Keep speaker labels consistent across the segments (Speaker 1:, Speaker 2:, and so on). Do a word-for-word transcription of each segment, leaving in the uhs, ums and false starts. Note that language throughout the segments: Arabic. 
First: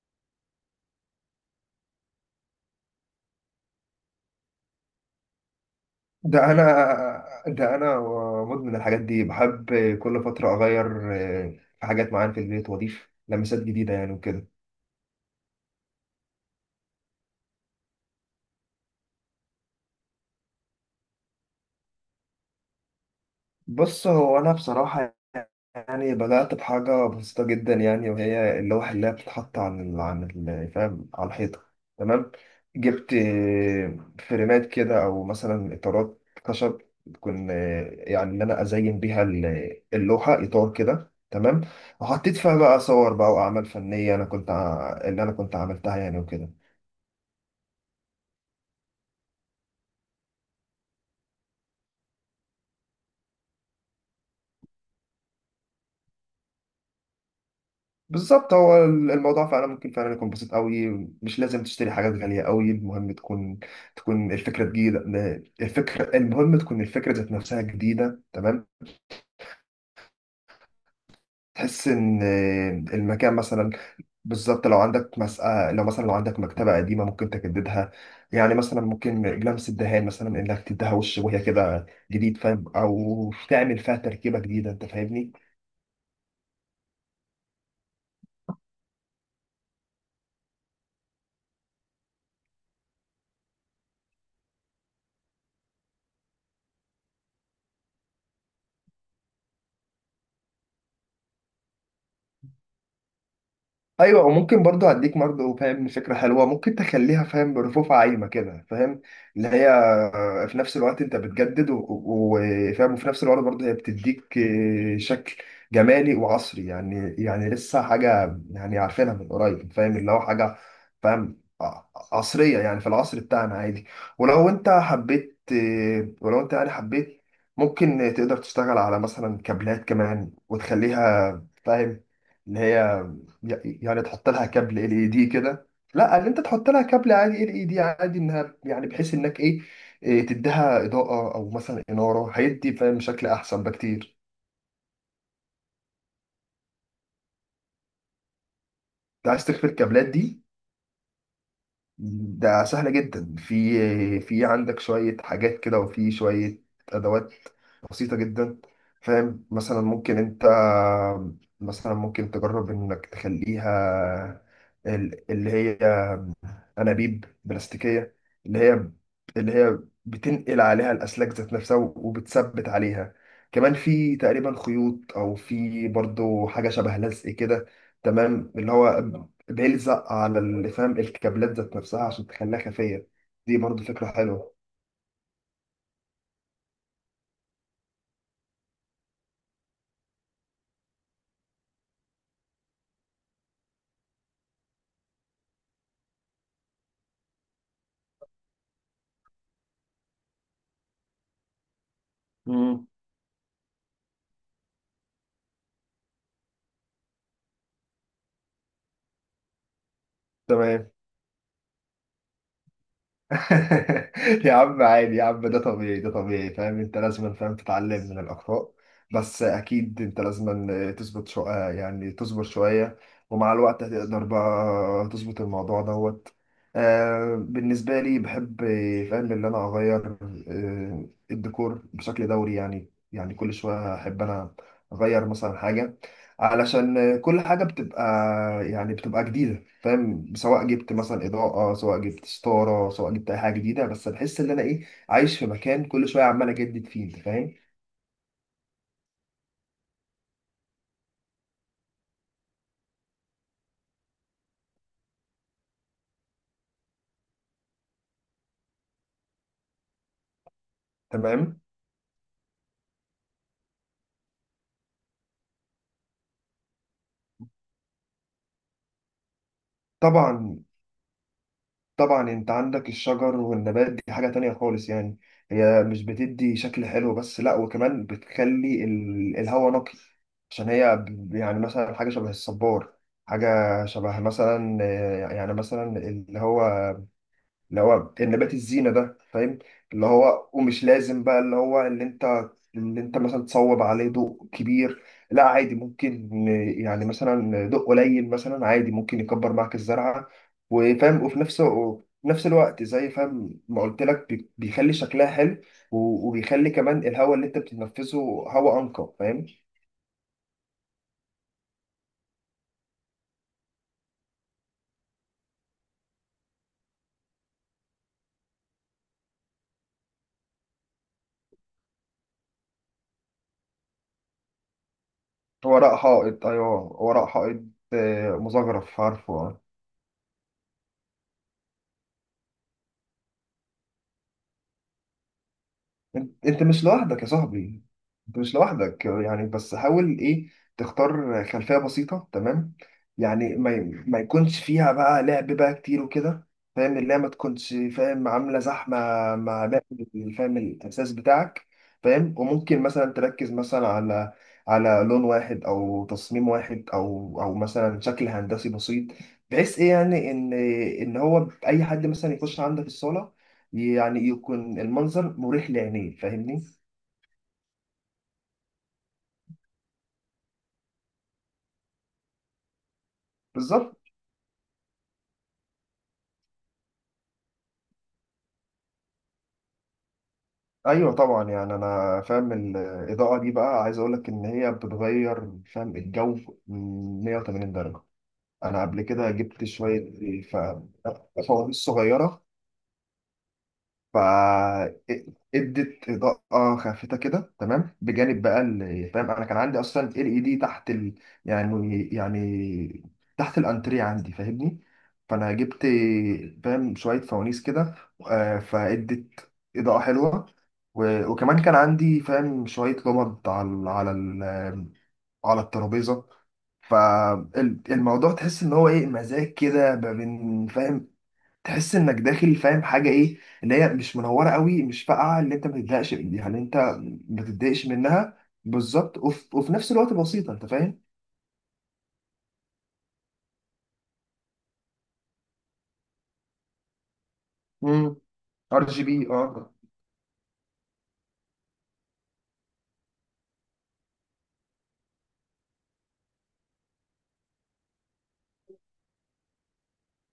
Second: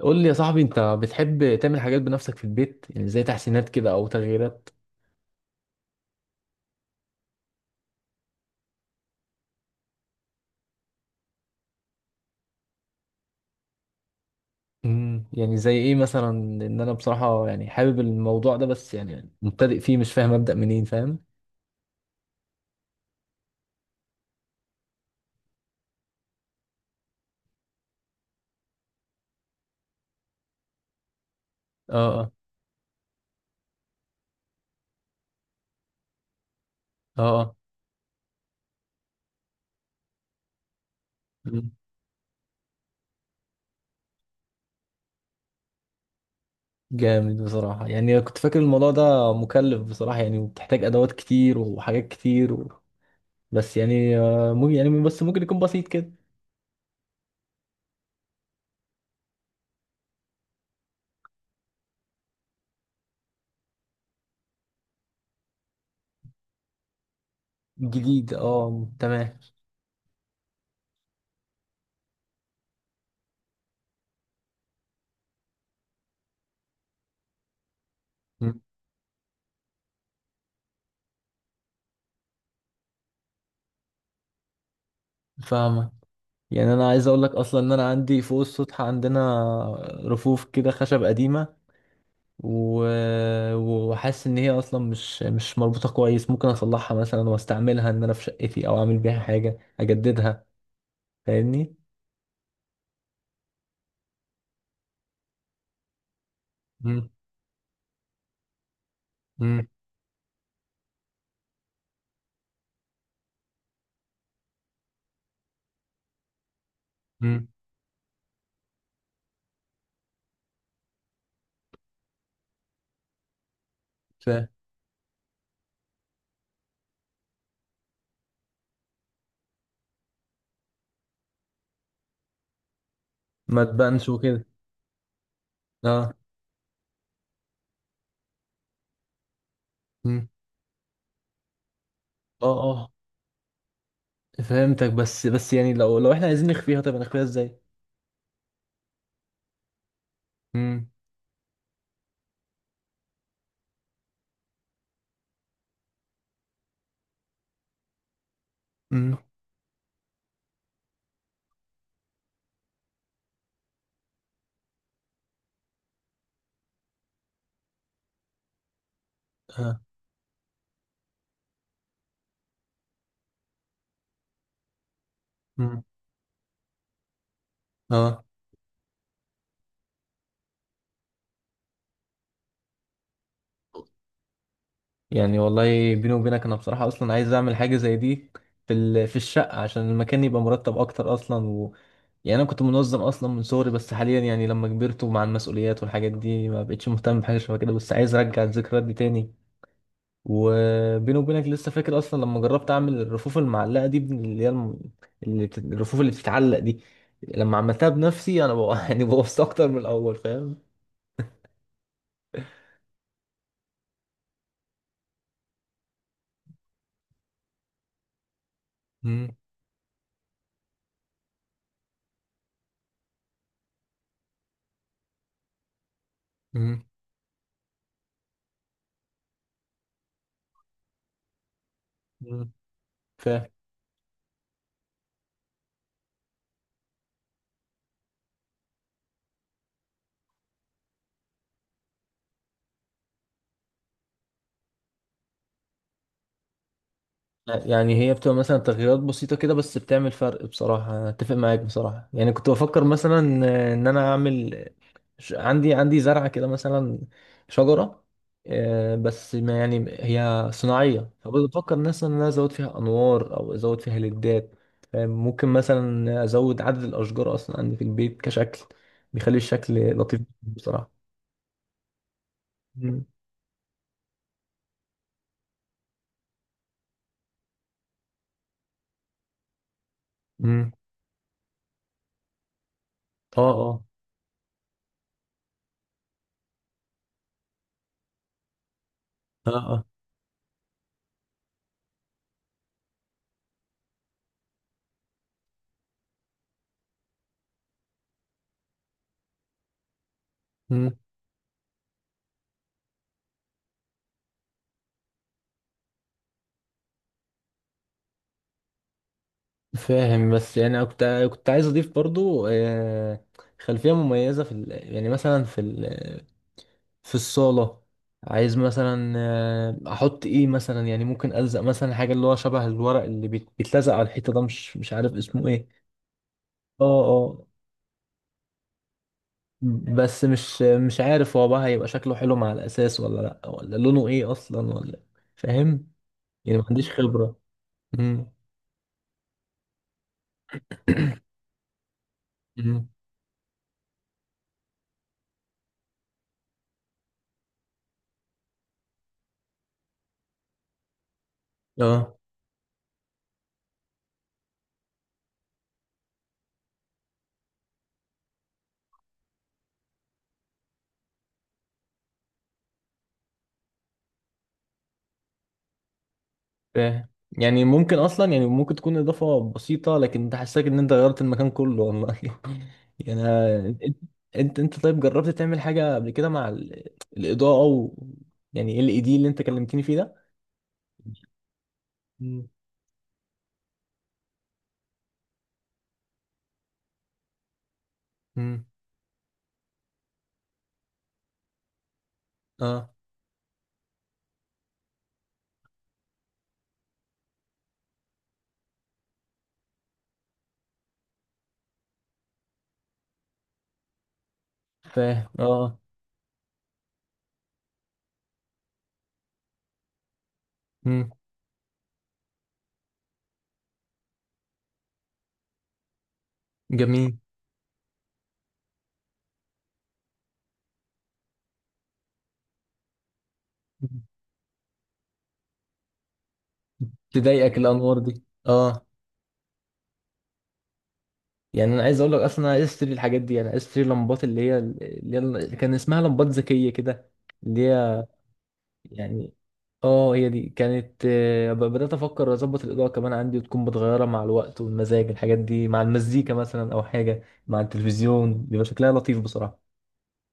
Speaker 1: قول لي يا صاحبي، انت بتحب تعمل حاجات بنفسك في البيت، يعني زي تحسينات كده او تغييرات؟
Speaker 2: ده انا ده انا مدمن الحاجات دي، بحب كل فتره اغير آه، في حاجات معينه في البيت واضيف لمسات جديده يعني وكده.
Speaker 1: امم يعني زي ايه مثلا؟ ان انا بصراحة يعني حابب الموضوع ده، بس يعني مبتدئ فيه، مش فاهم ابدأ منين، فاهم.
Speaker 2: بص، هو أنا بصراحة يعني بدأت بحاجة بسيطة جدا، يعني وهي اللوحة اللي هي بتتحط عن ال عن ال فاهم على الحيطة،
Speaker 1: اه اه
Speaker 2: تمام. جبت آه، فريمات كده أو مثلا إطارات خشب
Speaker 1: اه
Speaker 2: تكون
Speaker 1: اه.
Speaker 2: آه، يعني إن أنا أزين بيها ال- اللوحة، إطار كده تمام.
Speaker 1: مم.
Speaker 2: وحطيت فيها بقى صور بقى وأعمال فنية أنا كنت ع- اللي أنا كنت عملتها يعني وكده.
Speaker 1: جامد بصراحة. يعني كنت فاكر الموضوع ده مكلف بصراحة، يعني وبتحتاج ادوات كتير وحاجات كتير و... بس يعني آه، ممكن، يعني بس ممكن يكون بسيط كده.
Speaker 2: بالظبط، هو الموضوع فعلا ممكن فعلا يكون بسيط قوي. مش لازم تشتري حاجات غالية قوي، المهم تكون تكون الفكرة جديدة. الفكرة، المهم تكون الفكرة ذات نفسها جديدة،
Speaker 1: جديد،
Speaker 2: تمام.
Speaker 1: اه تمام.
Speaker 2: تحس ان المكان مثلا، بالظبط لو عندك مسألة، لو مثلا لو عندك مكتبة قديمة ممكن تجددها. يعني
Speaker 1: أمم.
Speaker 2: مثلا ممكن لمس الدهان، مثلا انك تديها وش وهي كده جديد، فاهم؟ او تعمل فيها تركيبة جديدة، انت فاهمني.
Speaker 1: فاهمك. يعني انا عايز اقول لك اصلا ان انا عندي فوق السطح عندنا رفوف كده خشب قديمه. و- وحاسس ان هي اصلا مش مش مربوطه كويس، ممكن اصلحها مثلا واستعملها ان انا في شقتي، او اعمل بيها حاجه اجددها، فاهمني.
Speaker 2: ايوه، وممكن برضو اديك برضو فاهم فكره حلوه، ممكن
Speaker 1: مم.
Speaker 2: تخليها فاهم برفوف عايمه كده فاهم. اللي
Speaker 1: مم.
Speaker 2: هي آه، في نفس الوقت انت بتجدد و- و- وفاهم، وفي نفس الوقت برضو هي بتديك آه، شكل جمالي وعصري، يعني
Speaker 1: مم.
Speaker 2: يعني لسه حاجه يعني عارفينها من قريب، فاهم اللي هو حاجه فاهم ع- عصريه يعني في العصر بتاعنا عادي.
Speaker 1: فاهم.
Speaker 2: ولو انت حبيت آه، ولو انت يعني حبيت ممكن تقدر تشتغل على مثلا كابلات كمان وتخليها فاهم اللي هي
Speaker 1: ما
Speaker 2: يعني
Speaker 1: تبانش
Speaker 2: تحط
Speaker 1: وكده.
Speaker 2: لها كابل ال اي دي كده.
Speaker 1: اه.
Speaker 2: لا، ان انت تحط لها كابل عادي ال اي دي عادي، انها يعني بحيث انك ايه، إيه
Speaker 1: مم.
Speaker 2: تديها اضاءه او مثلا اناره،
Speaker 1: اه
Speaker 2: هيدي
Speaker 1: اه.
Speaker 2: فاهم شكل احسن بكتير.
Speaker 1: فهمتك. بس بس يعني لو لو احنا عايزين نخفيها، طب نخفيها ازاي؟
Speaker 2: انت عايز تخفي الكابلات دي؟
Speaker 1: مم.
Speaker 2: ده سهله جدا. في آه، في عندك شويه حاجات كده وفي شويه ادوات بسيطه جدا.
Speaker 1: مم.
Speaker 2: فاهم، مثلا ممكن انت مثلا ممكن تجرب انك تخليها ال- اللي هي انابيب بلاستيكيه، اللي هي اللي هي
Speaker 1: اه.
Speaker 2: بتنقل عليها الاسلاك ذات نفسها وبتثبت عليها. كمان في تقريبا خيوط، او
Speaker 1: مم.
Speaker 2: في برضو حاجه شبه لزق كده،
Speaker 1: اه.
Speaker 2: تمام، اللي هو بيلزق على ال- فاهم الكابلات ذات نفسها عشان تخليها خفيه. دي برضو فكره حلوه.
Speaker 1: يعني والله بيني وبينك انا بصراحة اصلا عايز اعمل حاجة زي دي، في ال... في الشقة، عشان المكان يبقى مرتب اكتر اصلا و... يعني انا كنت منظم اصلا من صغري، بس حاليا يعني لما كبرت، ومع المسؤوليات والحاجات دي، ما بقتش مهتم بحاجة شبه كده، بس عايز ارجع الذكريات دي تاني. وبيني وبينك لسه فاكر اصلا لما جربت
Speaker 2: مم.
Speaker 1: اعمل الرفوف المعلقة دي، بن- اللي هي الم... اللي بت... الرفوف اللي بتتعلق دي، لما عملتها بنفسي انا بقى يعني بوظت اكتر من الاول، فاهم.
Speaker 2: تمام. يا عم، عادي يا عم، ده طبيعي، ده طبيعي، فاهم؟ انت لازم فاهم تتعلم من الاخطاء.
Speaker 1: مم.
Speaker 2: بس اكيد انت لازم تظبط، شو... يعني تصبر شويه، ومع الوقت هتقدر بقى تظبط الموضوع دوت.
Speaker 1: مم.
Speaker 2: آه، بالنسبه لي بحب فاهم ان انا اغير آه الديكور بشكل
Speaker 1: مم.
Speaker 2: دوري، يعني يعني
Speaker 1: فاهم.
Speaker 2: كل شويه احب انا اغير مثلا حاجه، علشان كل حاجه بتبقى يعني بتبقى جديده، فاهم؟ سواء جبت مثلا اضاءه، سواء جبت ستاره، سواء جبت اي حاجه جديده، بس بحس ان انا ايه عايش في مكان كل شويه عمال اجدد فيه، انت فاهم.
Speaker 1: لا، يعني هي بتبقى مثلا تغييرات بسيطة كده، بس بتعمل فرق بصراحة. أنا أتفق معاك بصراحة. يعني كنت بفكر مثلا إن أنا أعمل، ش- عندي عندي زرعة كده مثلا، شجرة، آه، بس ما يعني هي صناعية،
Speaker 2: تمام.
Speaker 1: فبفكر مثلا إن أنا أزود فيها أنوار أو أزود فيها ليدات، فاهم؟ ممكن مثلا أزود عدد الأشجار أصلا عندي في البيت كشكل، بيخلي الشكل لطيف
Speaker 2: طبعا،
Speaker 1: بصراحة.
Speaker 2: طبعا انت عندك
Speaker 1: مم.
Speaker 2: الشجر والنبات دي حاجه تانية خالص، يعني هي مش بتدي شكل حلو بس، لا، وكمان بتخلي ال- الهواء نقي. عشان
Speaker 1: مم.
Speaker 2: هي ب- يعني مثلا حاجه شبه الصبار،
Speaker 1: اه
Speaker 2: حاجه
Speaker 1: اه
Speaker 2: شبه مثلا آه، يعني مثلا اللي هو اللي هو النبات الزينة ده
Speaker 1: اه
Speaker 2: فاهم.
Speaker 1: اه.
Speaker 2: اللي هو ومش لازم بقى اللي هو اللي انت اللي انت مثلا تصوب عليه ضوء كبير. لا، عادي ممكن يعني مثلا ضوء قليل مثلا عادي ممكن يكبر معاك الزرعة.
Speaker 1: مم.
Speaker 2: وفاهم، وفي نفس وفي نفس الوقت زي فاهم ما قلت لك بي- بيخلي شكلها حلو و- وبيخلي كمان الهواء اللي انت بتتنفسه هواء انقى، فاهم.
Speaker 1: فاهم. بس يعني أنا كنت كنت عايز اضيف برضو، آه، خلفيه مميزه في ال... يعني مثلا في ال... في الصاله. عايز مثلا آه، احط ايه مثلا، يعني ممكن الزق مثلا حاجه اللي هو شبه الورق اللي بيت- بيتلزق على الحيطه ده، مش مش عارف اسمه ايه.
Speaker 2: هو رق حائط، ايوه
Speaker 1: اه
Speaker 2: هو رق
Speaker 1: اه.
Speaker 2: حائط آه، مزخرف، عارفه. آه.
Speaker 1: بس مش مش عارف هو بقى هيبقى شكله حلو مع الاساس ولا لا، ولا لونه ايه اصلا، ولا فاهم.
Speaker 2: انت
Speaker 1: يعني
Speaker 2: انت
Speaker 1: ما
Speaker 2: مش
Speaker 1: عنديش
Speaker 2: لوحدك يا
Speaker 1: خبره.
Speaker 2: صاحبي،
Speaker 1: امم.
Speaker 2: انت مش لوحدك يعني، بس حاول ايه تختار خلفية بسيطة، تمام.
Speaker 1: أمم.
Speaker 2: يعني ما ما يكونش فيها بقى لعب بقى كتير وكده، فاهم، اللعبة ما تكونش فاهم عاملة زحمة مع باقي الفهم الأساس بتاعك.
Speaker 1: اه.
Speaker 2: فاهم، وممكن مثلا تركز مثلا على على لون واحد أو تصميم واحد أو أو مثلا شكل هندسي بسيط، بحيث ايه يعني ان ان هو اي حد مثلا يخش عندك الصالة يعني يكون المنظر مريح لعينيه، فاهمني.
Speaker 1: فاهم. يعني ممكن اصلا، يعني ممكن تكون اضافه بسيطه لكن تحسسك ان انت غيرت المكان كله، والله. يعني أنا-
Speaker 2: بالظبط.
Speaker 1: انت انت طيب، جربت تعمل حاجه قبل كده مع ال- الاضاءه، و يعني إيه ال اي دي اللي انت كلمتني فيه ده؟
Speaker 2: ايوه طبعا، يعني انا
Speaker 1: مم.
Speaker 2: فاهم الاضاءه دي بقى، عايز اقول لك ان هي بتغير فاهم الجو مية وتمانين درجه.
Speaker 1: امم.
Speaker 2: انا قبل كده جبت شويه ف- فوانيس صغيره،
Speaker 1: اه.
Speaker 2: فادت اضاءه خافته كده، تمام، بجانب بقى ال- فاهم انا كان عندي اصلا ال اي دي تحت ال... يعني يعني تحت الانتريه عندي فاهمني.
Speaker 1: فاهم.
Speaker 2: فانا
Speaker 1: اه.
Speaker 2: جبت فاهم شويه فوانيس كده آه، فادت اضاءه حلوه.
Speaker 1: امم.
Speaker 2: و... وكمان كان عندي فاهم شويه لمض على ال- على ال... على الترابيزه،
Speaker 1: جميل.
Speaker 2: فالموضوع تحس ان هو ايه مزاج كده ما بين فاهم. تحس انك داخل فاهم حاجه ايه اللي هي
Speaker 1: مم.
Speaker 2: مش منوره قوي، مش فاقعه، اللي انت ما تتضايقش من- يعني انت ما
Speaker 1: تضايقك
Speaker 2: تتضايقش
Speaker 1: الانوار دي،
Speaker 2: منها،
Speaker 1: اه.
Speaker 2: بالظبط، وف... وفي نفس الوقت بسيطه، انت فاهم.
Speaker 1: يعني انا عايز اقول لك اصلا، انا عايز اشتري الحاجات دي، انا عايز اشتري لمبات اللي هي اللي هي اللي كان اسمها لمبات ذكيه كده، اللي هي
Speaker 2: امم، ار جي بي،
Speaker 1: يعني.
Speaker 2: اه.
Speaker 1: اه، هي دي كانت، آه، ب- بدأت أفكر أظبط الإضاءة كمان عندي، وتكون متغيرة مع الوقت والمزاج، الحاجات دي مع المزيكا مثلا أو حاجة مع التلفزيون، بيبقى شكلها لطيف بصراحة.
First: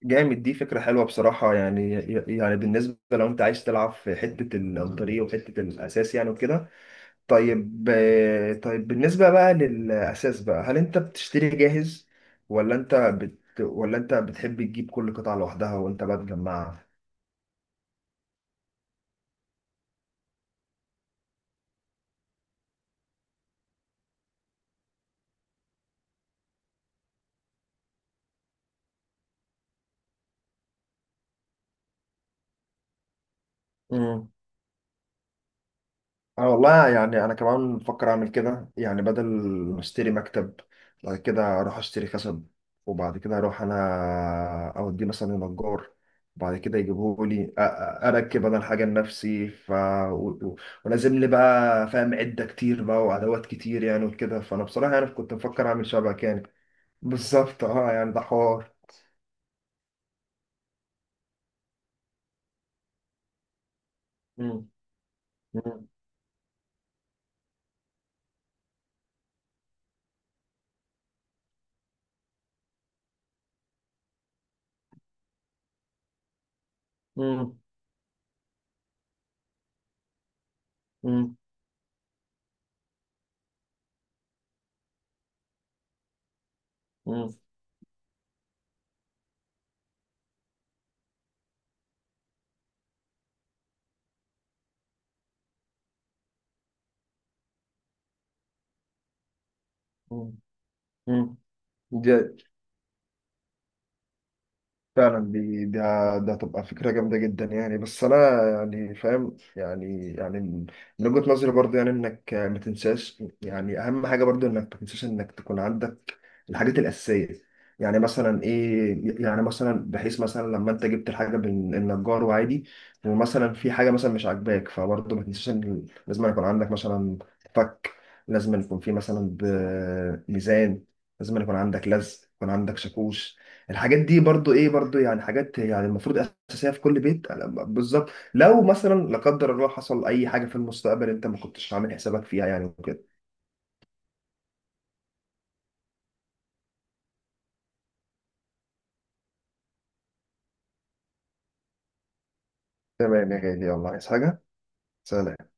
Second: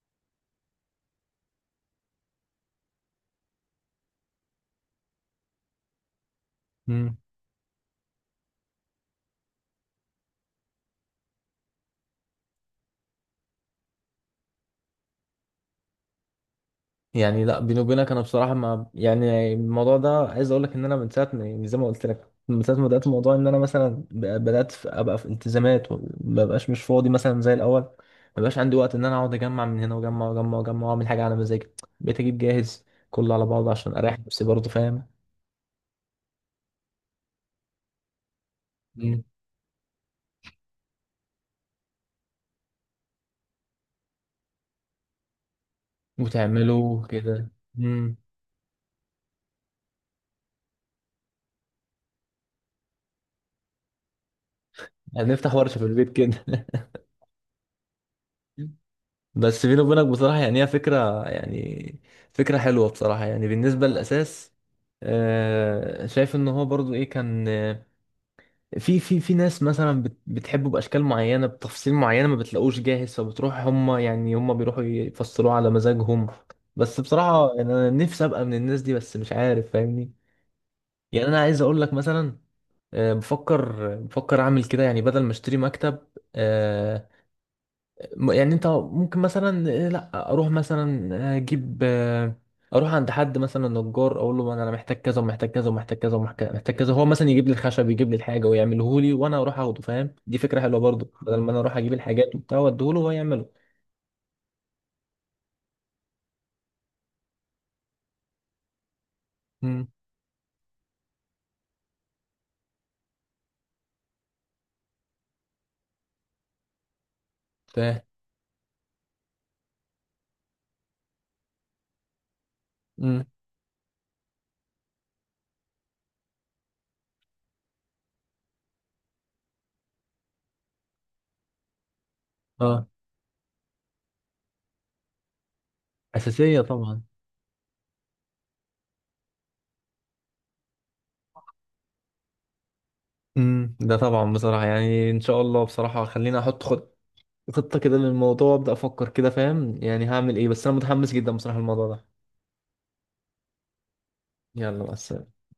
Speaker 2: جامد، دي فكره حلوه بصراحه، يعني يعني بالنسبه لو انت عايز تلعب في حته الطريق وحته الاساس يعني وكده.
Speaker 1: مم.
Speaker 2: طيب آه، طيب بالنسبه بقى للاساس بقى، هل انت بتشتري جاهز ولا انت بت... ولا انت بتحب تجيب كل قطعه لوحدها وانت بقى تجمعها؟
Speaker 1: يعني لا، بيني وبينك أنا بصراحة، ما يعني الموضوع ده، عايز أقول لك إن أنا من ساعة ما- يعني زي ما قلت لك، من ساعة ما بدأت الموضوع، إن أنا مثلا ب- بدأت في- أبقى في التزامات، وما بقاش مش فاضي مثلا زي الأول. ما بقاش عندي وقت إن أنا أقعد أجمع من هنا، وأجمع وأجمع وأجمع، وأعمل حاجة على مزاجي. بقيت أجيب جاهز كله على بعضه، عشان أريح نفسي برضه، فاهم.
Speaker 2: انا والله يعني انا كمان بفكر اعمل كده، يعني
Speaker 1: مم.
Speaker 2: بدل ما اشتري مكتب بعد كده اروح اشتري خشب، وبعد كده اروح انا اوديه مثلا لنجار، وبعد كده
Speaker 1: وتعمله
Speaker 2: يجيبه لي
Speaker 1: كده.
Speaker 2: أ- أ-
Speaker 1: مم.
Speaker 2: اركب انا الحاجه لنفسي، ف و- و- ولازم لي بقى فاهم عده كتير بقى وادوات كتير يعني وكده. فانا بصراحه يعني كنت
Speaker 1: هنفتح
Speaker 2: مفكر
Speaker 1: ورشة في
Speaker 2: اعمل
Speaker 1: البيت
Speaker 2: شبك يعني.
Speaker 1: كده.
Speaker 2: بالظبط، اه، يعني ده حوار.
Speaker 1: بس بيني وبينك بصراحة، يعني هي فكرة، يعني فكرة حلوة بصراحة، يعني بالنسبة للأساس،
Speaker 2: مم. مم.
Speaker 1: آه، شايف ان هو برضو ايه، كان آه، في في في ناس مثلا بت- بتحبه باشكال معينه بتفاصيل معينه، ما بتلاقوش جاهز، فبتروح هم، يعني هم بيروحوا يفصلوه على مزاجهم. بس بصراحه
Speaker 2: مم.
Speaker 1: يعني انا نفسي ابقى من الناس دي، بس مش عارف، فاهمني. يعني
Speaker 2: مم.
Speaker 1: انا عايز اقول لك مثلا، آه، بفكر بفكر اعمل كده، يعني بدل ما اشتري مكتب، آه،
Speaker 2: مم.
Speaker 1: م- يعني انت ممكن مثلا، آه، لا اروح مثلا، آه، اجيب، آه، اروح عند حد مثلا نجار، اقول له انا محتاج كذا ومحتاج كذا ومحتاج كذا ومحتاج كذا، هو مثلا يجيب لي الخشب، يجيب لي الحاجه ويعمله لي وانا اروح اخده، فاهم. دي
Speaker 2: مم.
Speaker 1: فكره حلوه برضو، بدل ما انا اروح اجيب
Speaker 2: مم.
Speaker 1: الحاجات وبتاع واديه له وهو يعمله.
Speaker 2: فعلا، دي ده ده هتبقى فكرة جامدة جدا، يعني بس أنا يعني فاهم،
Speaker 1: امم.
Speaker 2: يعني يعني من وجهة نظري برضه، يعني إنك ما تنساش يعني أهم حاجة برضه إنك ما تنساش إنك تكون عندك الحاجات الأساسية. يعني
Speaker 1: فاهم.
Speaker 2: مثلا إيه، يعني مثلا بحيث مثلا لما أنت جبت الحاجة من النجار وعادي
Speaker 1: امم.
Speaker 2: ومثلا في حاجة مثلا مش عاجباك، فبرضه ما تنساش إن لازم يكون عندك مثلا فك، لازم يكون في مثلا ب- ميزان، لازم يكون عندك لزق، يكون عندك
Speaker 1: اه.
Speaker 2: شاكوش. الحاجات دي برضو ايه برضو يعني حاجات يعني المفروض
Speaker 1: اساسيه
Speaker 2: اساسيه في كل
Speaker 1: طبعا.
Speaker 2: بيت. أنا ب- بالظبط، لو مثلا، لا قدر الله، حصل اي حاجه في المستقبل انت ما كنتش عامل حسابك فيها يعني وكده.
Speaker 1: امم، ده طبعا بصراحه. يعني ان شاء الله بصراحه، خليني احط، خد خطة كده للموضوع، أبدأ أفكر كده فاهم يعني هعمل إيه، بس أنا متحمس جدا بصراحة الموضوع ده.
Speaker 2: تمام يا غالي، يلا، عايز حاجه؟
Speaker 1: يلا بس.
Speaker 2: سلام.